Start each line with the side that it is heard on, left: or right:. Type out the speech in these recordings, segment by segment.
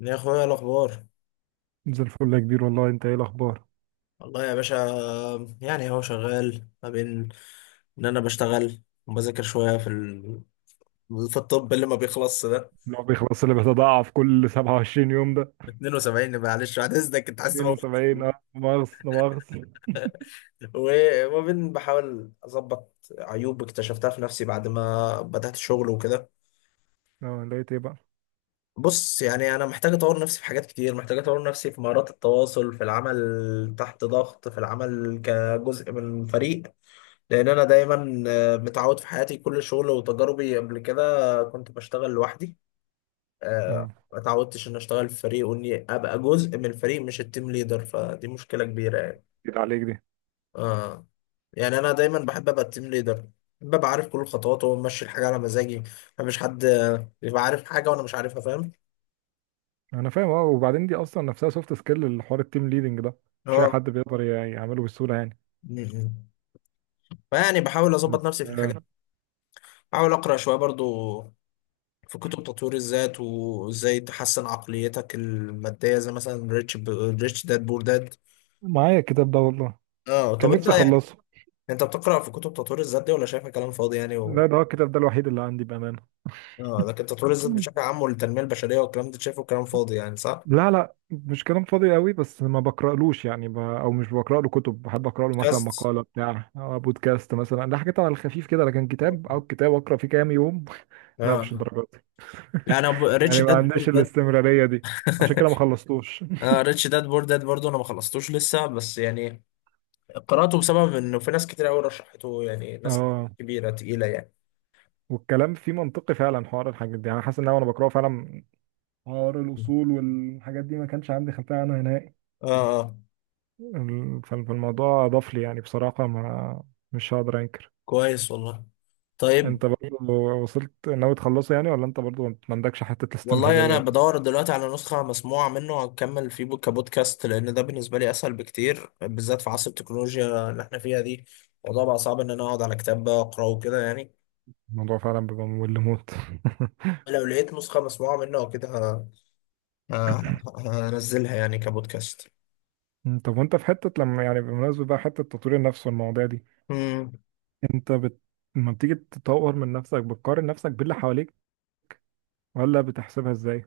left: يا اخويا، إيه الاخبار؟
right: زي الفل يا كبير، والله انت ايه الاخبار؟
left: والله يا باشا، يعني هو شغال ما بين ان انا بشتغل وبذاكر شويه في الطب اللي ما بيخلصش ده.
right: اللي هو بيخلص، اللي بيتضاعف كل 27 يوم ده؟
left: 72، معلش بعد اذنك، انت عايز تموت؟
right: 72، مؤاخذة، لا مؤاخذة.
left: وما بين بحاول اظبط عيوب اكتشفتها في نفسي بعد ما بدات الشغل وكده.
right: اه، لقيت ايه بقى؟
left: بص يعني انا محتاج اطور نفسي في حاجات كتير، محتاج اطور نفسي في مهارات التواصل، في العمل تحت ضغط، في العمل كجزء من فريق. لان انا دايما متعود في حياتي، كل شغل وتجاربي قبل كده كنت بشتغل لوحدي.
right: اه،
left: ما اتعودتش ان اشتغل في فريق، واني ابقى جزء من الفريق مش التيم ليدر، فدي مشكله كبيره يعني.
right: جيت عليك دي.
left: اه، يعني انا دايما بحب ابقى التيم ليدر، ببقى عارف كل الخطوات وماشي الحاجه على مزاجي. مفيش حد يبقى عارف حاجه وانا مش عارفها، فاهم.
right: انا فاهم، اه. وبعدين دي اصلا نفسها سوفت سكيل، الحوار التيم ليدنج ده مش اي
left: اه.
right: حد بيقدر يعمله بسهولة يعني.
left: م- م. فيعني بحاول اظبط
right: بس
left: نفسي في الحاجات. بحاول اقرا شويه برضو، في كتب تطوير الذات وازاي تحسن عقليتك المادية، زي مثلا ريتش داد بور داد.
right: معايا الكتاب ده والله،
left: اه،
right: كان
left: طب انت
right: نفسي
left: يعني،
right: اخلصه.
left: انت بتقرأ في كتب تطوير الذات دي ولا شايفها كلام فاضي يعني
right: لا، ده هو الكتاب ده الوحيد اللي عندي بأمانة.
left: اه، لكن تطوير الذات بشكل عام والتنمية البشرية والكلام ده شايفه كلام فاضي يعني، صح؟
right: لا، لا، مش كلام فاضي قوي، بس ما بقرألوش يعني او مش بقرأ له كتب، بحب أقرأ له مثلا
left: بودكاست.
right: مقالة بتاع أو بودكاست مثلا، ده حاجات على الخفيف كده، لكن كتاب او كتاب أقرأ فيه كام يوم. لا، مش
left: اه،
right: الدرجات دي.
left: يعني ريتش
right: يعني ما
left: داد بور
right: عندناش
left: داد.
right: الاستمرارية دي، عشان كده ما خلصتوش.
left: اه، ريتش داد بور داد برضه انا ما خلصتوش لسه، بس يعني قرأته بسبب انه في ناس كتير قوي رشحته، يعني ناس
right: اه.
left: كبيرة تقيلة يعني.
right: والكلام فيه منطقي فعلا، حوار الحاجات دي، يعني حاسس ان انا وانا بقراه فعلا حوار
left: اه.
right: الاصول والحاجات دي ما كانش عندي خلفيه عنها نهائي.
left: اه،
right: فالموضوع اضاف لي يعني بصراحه، ما، مش هقدر انكر.
left: كويس والله. طيب.
right: انت برضه وصلت ناوي تخلصه يعني، ولا انت برضه ما عندكش حتة
left: والله
right: الاستمرارية
left: انا
right: دي؟
left: بدور دلوقتي على نسخه مسموعه منه، هكمل فيه كبودكاست، لان ده بالنسبه لي اسهل بكتير بالذات في عصر التكنولوجيا اللي احنا فيها دي. الموضوع بقى صعب ان انا اقعد على كتاب اقراه وكده يعني.
right: الموضوع فعلا بيبقى ممل موت.
left: لو لقيت نسخه مسموعه منه او كده، هنزلها يعني كبودكاست.
right: مم، طب وانت في حتة، لما يعني بمناسبة بقى حتة تطوير النفس والمواضيع دي،
left: مم.
right: انت بت... لما بتيجي تطور من نفسك بتقارن نفسك باللي حواليك، ولا بتحسبها ازاي؟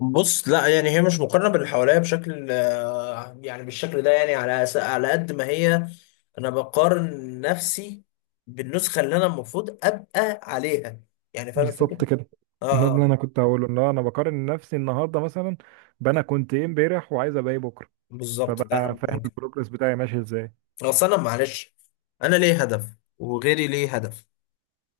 left: بص، لا يعني هي مش مقارنه باللي حواليا بشكل، يعني بالشكل ده، يعني على قد ما هي، انا بقارن نفسي بالنسخه اللي انا المفروض ابقى عليها، يعني فاهم الفكره.
right: بالظبط كده. ده
left: اه.
right: اللي
left: آه.
right: انا كنت هقوله، ان هو انا بقارن نفسي النهارده مثلا بانا كنت ايه امبارح، وعايز ابقى ايه بكره،
left: بالظبط، ده
right: فبقى
left: اهم
right: فاهم
left: حاجه.
right: البروجرس بتاعي ماشي ازاي.
left: اصل انا معلش، انا ليه هدف وغيري ليه هدف.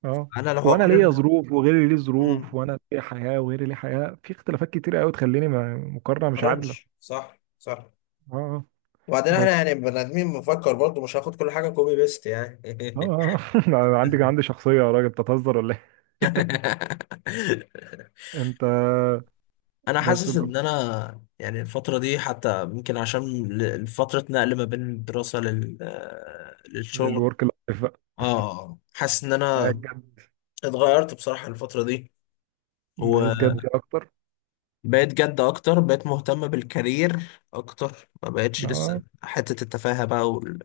right: اه.
left: انا لو
right: وانا ليا
left: هقارن،
right: ظروف وغيري ليه ظروف،
left: مم،
right: وانا ليا حياه وغيري ليه حياه، في اختلافات كتير قوي تخليني
left: ما
right: مقارنه مش
left: اقارنش.
right: عادله.
left: صح، صح.
right: اه آه.
left: وبعدين احنا
right: بس
left: يعني بني ادمين بنفكر برضه، مش هاخد كل حاجه كوبي بيست يعني.
right: اه آه. أنا عندي شخصيه، يا راجل بتهزر ولا ايه؟ انت.
left: انا
right: بس
left: حاسس
right: بقى،
left: ان انا، يعني الفتره دي حتى يمكن عشان فتره نقل ما بين الدراسه لل آه، للشغل.
right: الورك لايف بقى.
left: اه. حاسس ان
right: بقيت
left: انا
right: جد.
left: اتغيرت بصراحه الفتره دي.
right: بقيت جد اكتر.
left: بقيت جد اكتر، بقيت مهتم بالكارير اكتر، ما بقتش لسه
right: اه،
left: حتة التفاهة بقى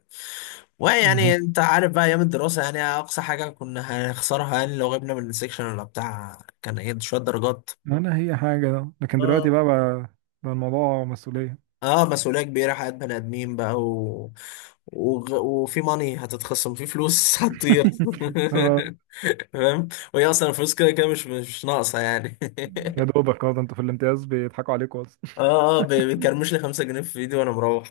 left: ويعني
right: مهم.
left: انت عارف بقى، ايام الدراسة يعني اقصى حاجة كنا هنخسرها يعني لو غبنا من السكشن ولا بتاع، كان ايه، شوية درجات.
right: انا هي حاجه ده، لكن دلوقتي
left: اه.
right: بقى بقى الموضوع مسؤوليه.
left: اه، مسؤولية كبيرة، حياة بني ادمين بقى وفي ماني هتتخصم، في فلوس هتطير.
right: اه.
left: فاهم. وهي اصلا الفلوس كده كده مش ناقصة يعني.
right: يا دوبك، اه، ده انتوا في الامتياز بيضحكوا عليكوا اصلا.
left: اه. اه، بيكرمش لي 5 جنيه في ايدي وانا مروح.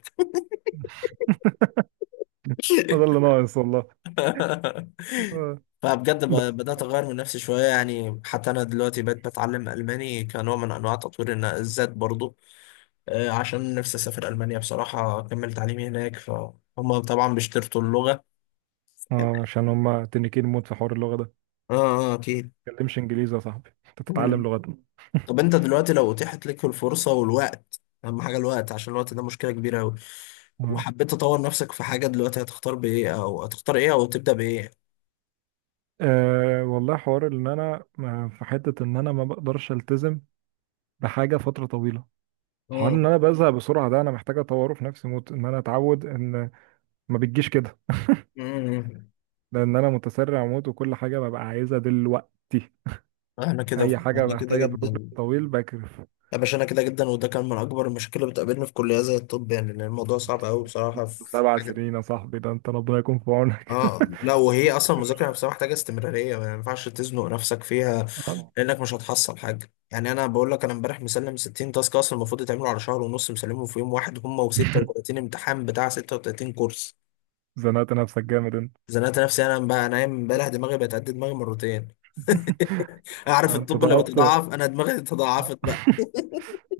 right: ده اللي ناقص والله. آه.
left: فبجد بدأت أغير من نفسي شوية يعني، حتى أنا دلوقتي بقيت بتعلم ألماني كنوع من أنواع تطوير الذات برضو. عشان نفسي أسافر ألمانيا بصراحة أكمل تعليمي هناك، فهم طبعا بيشترطوا اللغة.
right: اه، عشان هما تنكين موت في حوار اللغة ده.
left: آه. آه، أكيد.
right: ما تتكلمش انجليزي يا صاحبي، انت تتعلم
left: مم.
right: لغتنا.
left: طب أنت دلوقتي لو أتيحت لك الفرصة والوقت، أهم حاجة الوقت عشان الوقت ده مشكلة كبيرة أوي،
right: اه
left: وحبيت تطور نفسك في حاجة دلوقتي، هتختار بإيه أو هتختار إيه أو تبدأ بإيه؟
right: آه، والله حوار ان انا في حتة ان انا ما بقدرش التزم بحاجة فترة طويلة. حوار ان
left: مم.
right: انا بزهق بسرعة، ده انا محتاج اطوره في نفسي موت، ان انا اتعود ان، ما بتجيش كده.
left: مم.
right: لان انا متسرع موت، وكل حاجة ببقى عايزها دلوقتي.
left: أنا
right: اي
left: كده،
right: حاجة
left: أنا كده
right: محتاجة بروجرام
left: جدا.
right: طويل بكرف.
left: يا باشا انا كده جدا، وده كان من اكبر المشاكل اللي بتقابلني في كليه زي الطب يعني، لان الموضوع صعب قوي بصراحه في
right: سبع
left: حاجه.
right: سنين يا صاحبي، ده انت ربنا يكون في عونك.
left: اه، لا وهي اصلا المذاكره نفسها محتاجه استمراريه، ما ينفعش تزنق نفسك فيها،
right: آه،
left: لانك مش هتحصل حاجه يعني. انا بقول لك، انا امبارح مسلم 60 تاسك اصلا المفروض يتعملوا على شهر ونص، مسلمهم في يوم واحد، هم و36 امتحان بتاع 36 كورس.
right: زنقت نفسك جامد انت.
left: زنقت نفسي انا بقى. انا امبارح دماغي بقت قد دماغي مرتين. اعرف
right: آه، انت
left: الطب لما
right: ضغطت.
left: بتضعف انا دماغي تضاعفت.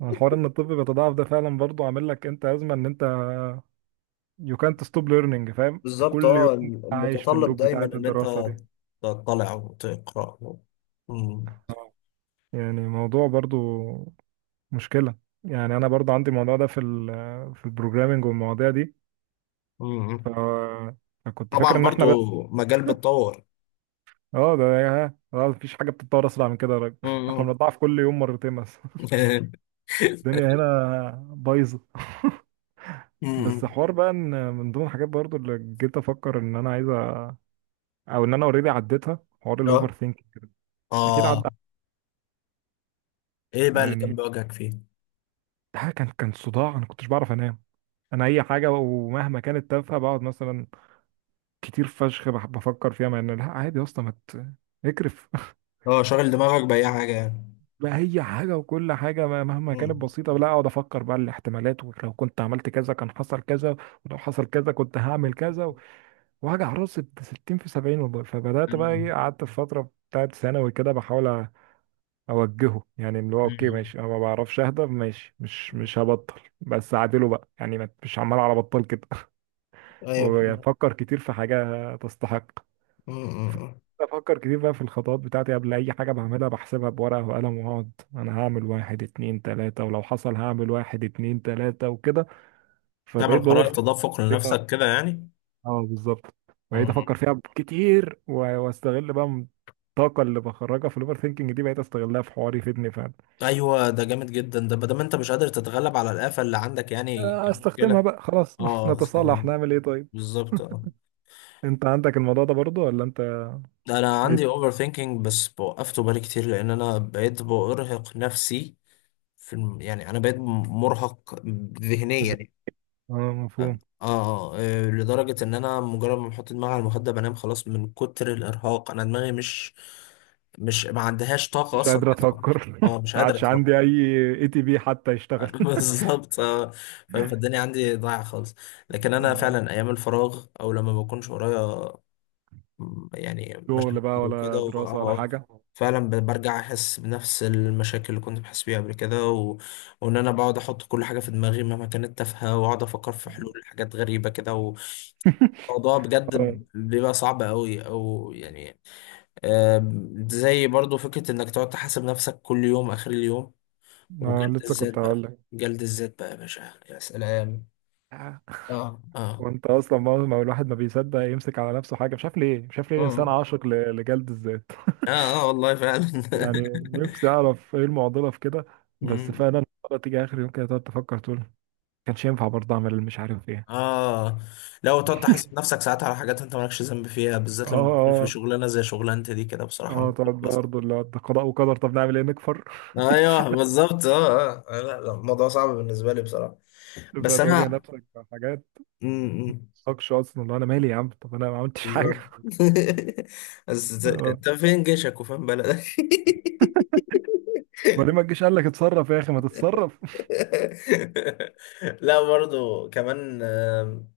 right: الحوار ان الطب بيتضاعف ده فعلا برضه عامل لك انت ازمه، ان انت يو كانت ستوب ليرنينج، فاهم؟ انت
left: بالظبط،
right: كل
left: اه،
right: يوم عايش في
left: المتطلب
right: اللوب
left: دايما
right: بتاعه
left: ان انت
right: الدراسه دي.
left: تطلع وتقرا. مم.
right: يعني موضوع برضه، مشكله. يعني انا برضه عندي الموضوع ده في ال، في البروجرامينج والمواضيع دي. ف
left: مم.
right: فكنت فاكر
left: طبعا،
right: ان احنا
left: برضو
right: بس،
left: مجال بيتطور.
right: اه. ده يا اه، مفيش حاجه بتتطور اسرع من كده يا راجل. احنا
left: مم.
right: بنضاعف كل يوم مرتين بس. الدنيا هنا بايظه. بس
left: مم.
right: حوار بقى، ان من ضمن الحاجات برضو اللي جيت افكر ان انا عايز او ان انا اوريدي عديتها، حوار
left: اه.
right: الاوفر ثينك. اكيد
left: اه،
right: عدى.
left: ايه بقى اللي كان
right: يعني
left: بيواجهك فيه؟
right: ده كان صداع، انا كنتش بعرف انام. انا اي حاجه ومهما كانت تافهه، بقعد مثلا كتير فشخ بفكر فيها، مع ان لا عادي يا اسطى، ما ت- اكرف.
left: اه، شاغل دماغك باي حاجه يعني.
right: بقى اي حاجه وكل حاجه، مهما كانت
left: مم.
right: بسيطه، لا اقعد افكر بقى الاحتمالات، ولو كنت عملت كذا كان حصل كذا، ولو حصل كذا كنت هعمل كذا واوجع راسي ب 60 في 70 والله. فبدات بقى
left: مم.
right: ايه، قعدت في فتره بتاعت ثانوي كده بحاول اوجهه، يعني اللي هو اوكي
left: مم.
right: ماشي، انا ما بعرفش اهدى، ماشي مش هبطل، بس اعدله بقى يعني، مش عمال على بطال كده.
left: ايوه، فهمت.
right: وافكر كتير في حاجه تستحق.
left: مم.
right: افكر كتير بقى في الخطوات بتاعتي قبل اي حاجه بعملها، بحسبها بورقه وقلم، واقعد انا هعمل واحد اتنين تلاته، ولو حصل هعمل واحد اتنين تلاته وكده.
left: تعمل
right: فبقيت باور
left: قرار
right: ثينك
left: تدفق
right: بطريقة-
left: لنفسك كده يعني.
right: اه، بالظبط. بقيت
left: مم.
right: افكر فيها كتير واستغل بقى الطاقه اللي بخرجها في الاوفر ثينكينج دي، بقيت استغلها في حواري يفيدني.
left: ايوه، ده جامد جدا، ده ما دام انت مش قادر تتغلب على الآفة اللي عندك يعني
right: آه، استخدمها
left: كمشكلة.
right: بقى، خلاص.
left: اه،
right: نتصالح،
left: استخدمها.
right: نعمل ايه طيب؟
left: بالظبط اه.
right: انت عندك الموضوع ده برضو ولا انت؟
left: انا
right: ايه؟
left: عندي اوفر ثينكينج بس وقفته بالي كتير، لان انا بقيت بارهق نفسي يعني انا بقيت مرهق، ذهنيا
right: ز-
left: يعني.
right: اه،
left: اه.
right: مفهوم.
left: اه. لدرجة ان انا مجرد ما بحط دماغي على المخدة بنام خلاص، من كتر الارهاق انا دماغي مش مش ما عندهاش طاقة
right: مش
left: اصلا
right: قادر
left: إنها تفكر،
right: افكر.
left: اه مش
right: ما
left: قادرة
right: عادش
left: تفكر.
right: عندي اي، اي تي بي حتى يشتغل.
left: بالظبط اه. فاهم. فالدنيا عندي ضايعة خالص. لكن انا
right: آه،
left: فعلا ايام الفراغ او لما ما بكونش ورايا يعني
right: شغل
left: مشاكل
right: بقى
left: وكده
right: ولا
left: اه،
right: دراسة ولا
left: آه،
right: حاجة؟
left: فعلا برجع احس بنفس المشاكل اللي كنت بحس بيها قبل كده، و... وان انا بقعد احط كل حاجه في دماغي مهما كانت تافهه، واقعد افكر في حلول حاجات غريبه كده. وموضوع بجد
right: اه
left: بيبقى صعب قوي او يعني. زي برضو فكره انك تقعد تحاسب نفسك كل يوم اخر اليوم،
right: آه،
left: وجلد
right: لسه
left: الذات
right: كنت
left: بقى.
right: هقول لك.
left: جلد الذات بقى يا باشا، يا سلام. اه. اه.
right: وانت اصلا ما الواحد ما بيصدق يمسك على نفسه حاجة، مش عارف ليه، مش عارف ليه الانسان
left: اه.
right: عاشق لجلد الذات.
left: اه. آه والله فعلا.
right: يعني نفسي اعرف ايه المعضلة في كده. بس
left: مم.
right: فعلا المعضلة تيجي اخر يوم كده، تقعد تفكر، تقول كانش ينفع برضه اعمل مش عارف ايه.
left: اه، لو تقعد تحاسب نفسك ساعات على حاجات انت مالكش ذنب فيها،
right: اه،
left: بالذات لما تكون في
right: اه،
left: شغلانه زي شغلانتي دي كده بصراحه
right: اه. تقعد
left: بتبقى
right: بقى برضه
left: صعبة.
right: اللي هو، ده قضاء وقدر، طب نعمل ايه، نكفر.
left: ايوه، بالظبط. اه. اه. آه. لا لا، الموضوع صعب بالنسبه لي بصراحه.
right: تبدأ
left: بس
right: تواجه
left: انا
right: نفسك مع حاجات
left: م- م.
right: مالكش اصلا، اللي هو انا مالي يا عم، طب انا ما عملتش حاجة.
left: بالظبط. بس
right: اه.
left: انت فين جيشك وفين بلدك.
right: بعدين ما تجيش قال لك اتصرف يا اخي، ما تتصرف.
left: لا برضو كمان،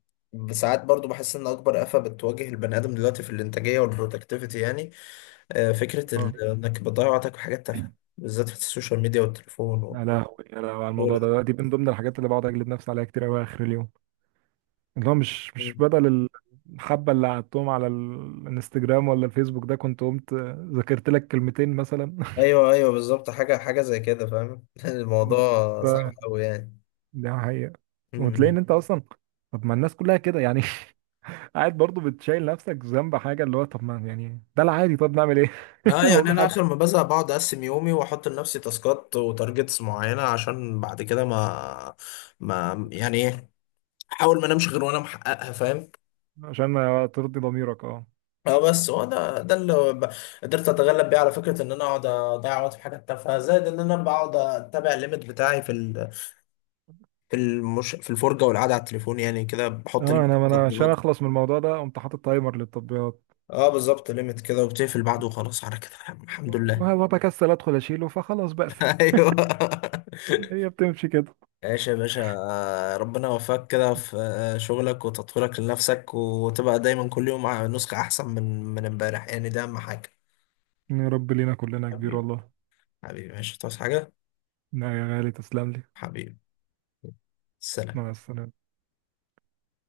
left: ساعات برضو بحس ان اكبر آفة بتواجه البني ادم دلوقتي في الانتاجيه والبرودكتيفيتي يعني. فكرة
right: اه.
left: إنك بتضيع وقتك في حاجات تافهة، بالذات في السوشيال ميديا والتليفون
right: يا لهوي يا لهوي، على
left: والشغل
right: الموضوع
left: ده.
right: ده، دي من ضمن الحاجات اللي بقعد اجلد نفسي عليها كتير قوي اخر اليوم، اللي هو مش
left: مم.
right: بدل الحبه اللي قعدتهم على الانستجرام ولا الفيسبوك ده، كنت قمت ذاكرت لك كلمتين مثلا.
left: أيوه، أيوه، بالظبط. حاجة حاجة زي كده، فاهم. الموضوع صعب
right: ده
left: أوي يعني.
right: ده حقيقه. وتلاقي
left: مم.
right: ان انت اصلا، طب ما الناس كلها كده يعني. قاعد برضه بتشيل نفسك ذنب حاجه، اللي هو طب ما يعني ده العادي، طب نعمل ايه.
left: اه،
right: هو
left: يعني
right: في
left: انا
right: حد؟
left: اخر ما بزهق بقعد اقسم يومي واحط لنفسي تاسكات وتارجتس معينه، عشان بعد كده ما يعني ايه، احاول ما انامش غير وانا محققها، فاهم.
right: عشان ما ترضي ضميرك، اه.
left: اه، بس هو ده اللي قدرت اتغلب بيه على فكره ان انا اقعد اضيع وقت في حاجات تافهه، زائد ان انا بقعد اتابع الليميت بتاعي في الفرجة والقعدة على التليفون، يعني كده بحط
right: اه،
left: ليميت
right: انا ما انا عشان
left: للتطبيقات.
right: اخلص من الموضوع ده قمت حاطط تايمر للتطبيقات،
left: اه، بالظبط، ليميت كده وبتقفل بعده وخلاص على كده. الحمد لله.
right: وبكسل ادخل اشيله فخلاص بقفل.
left: ايوه.
right: هي بتمشي كده.
left: ايش يا باشا، ربنا يوفقك كده في شغلك وتطويرك لنفسك، وتبقى دايما كل يوم مع نسخة احسن من امبارح، يعني ده اهم حاجة.
right: يا رب لينا كلنا يا كبير
left: حبيبي.
right: والله.
left: حبيبي، ماشي، تصحى حاجة؟
right: لا يا غالي، تسلم لي.
left: حبيبي. سلام.
right: مع السلامه.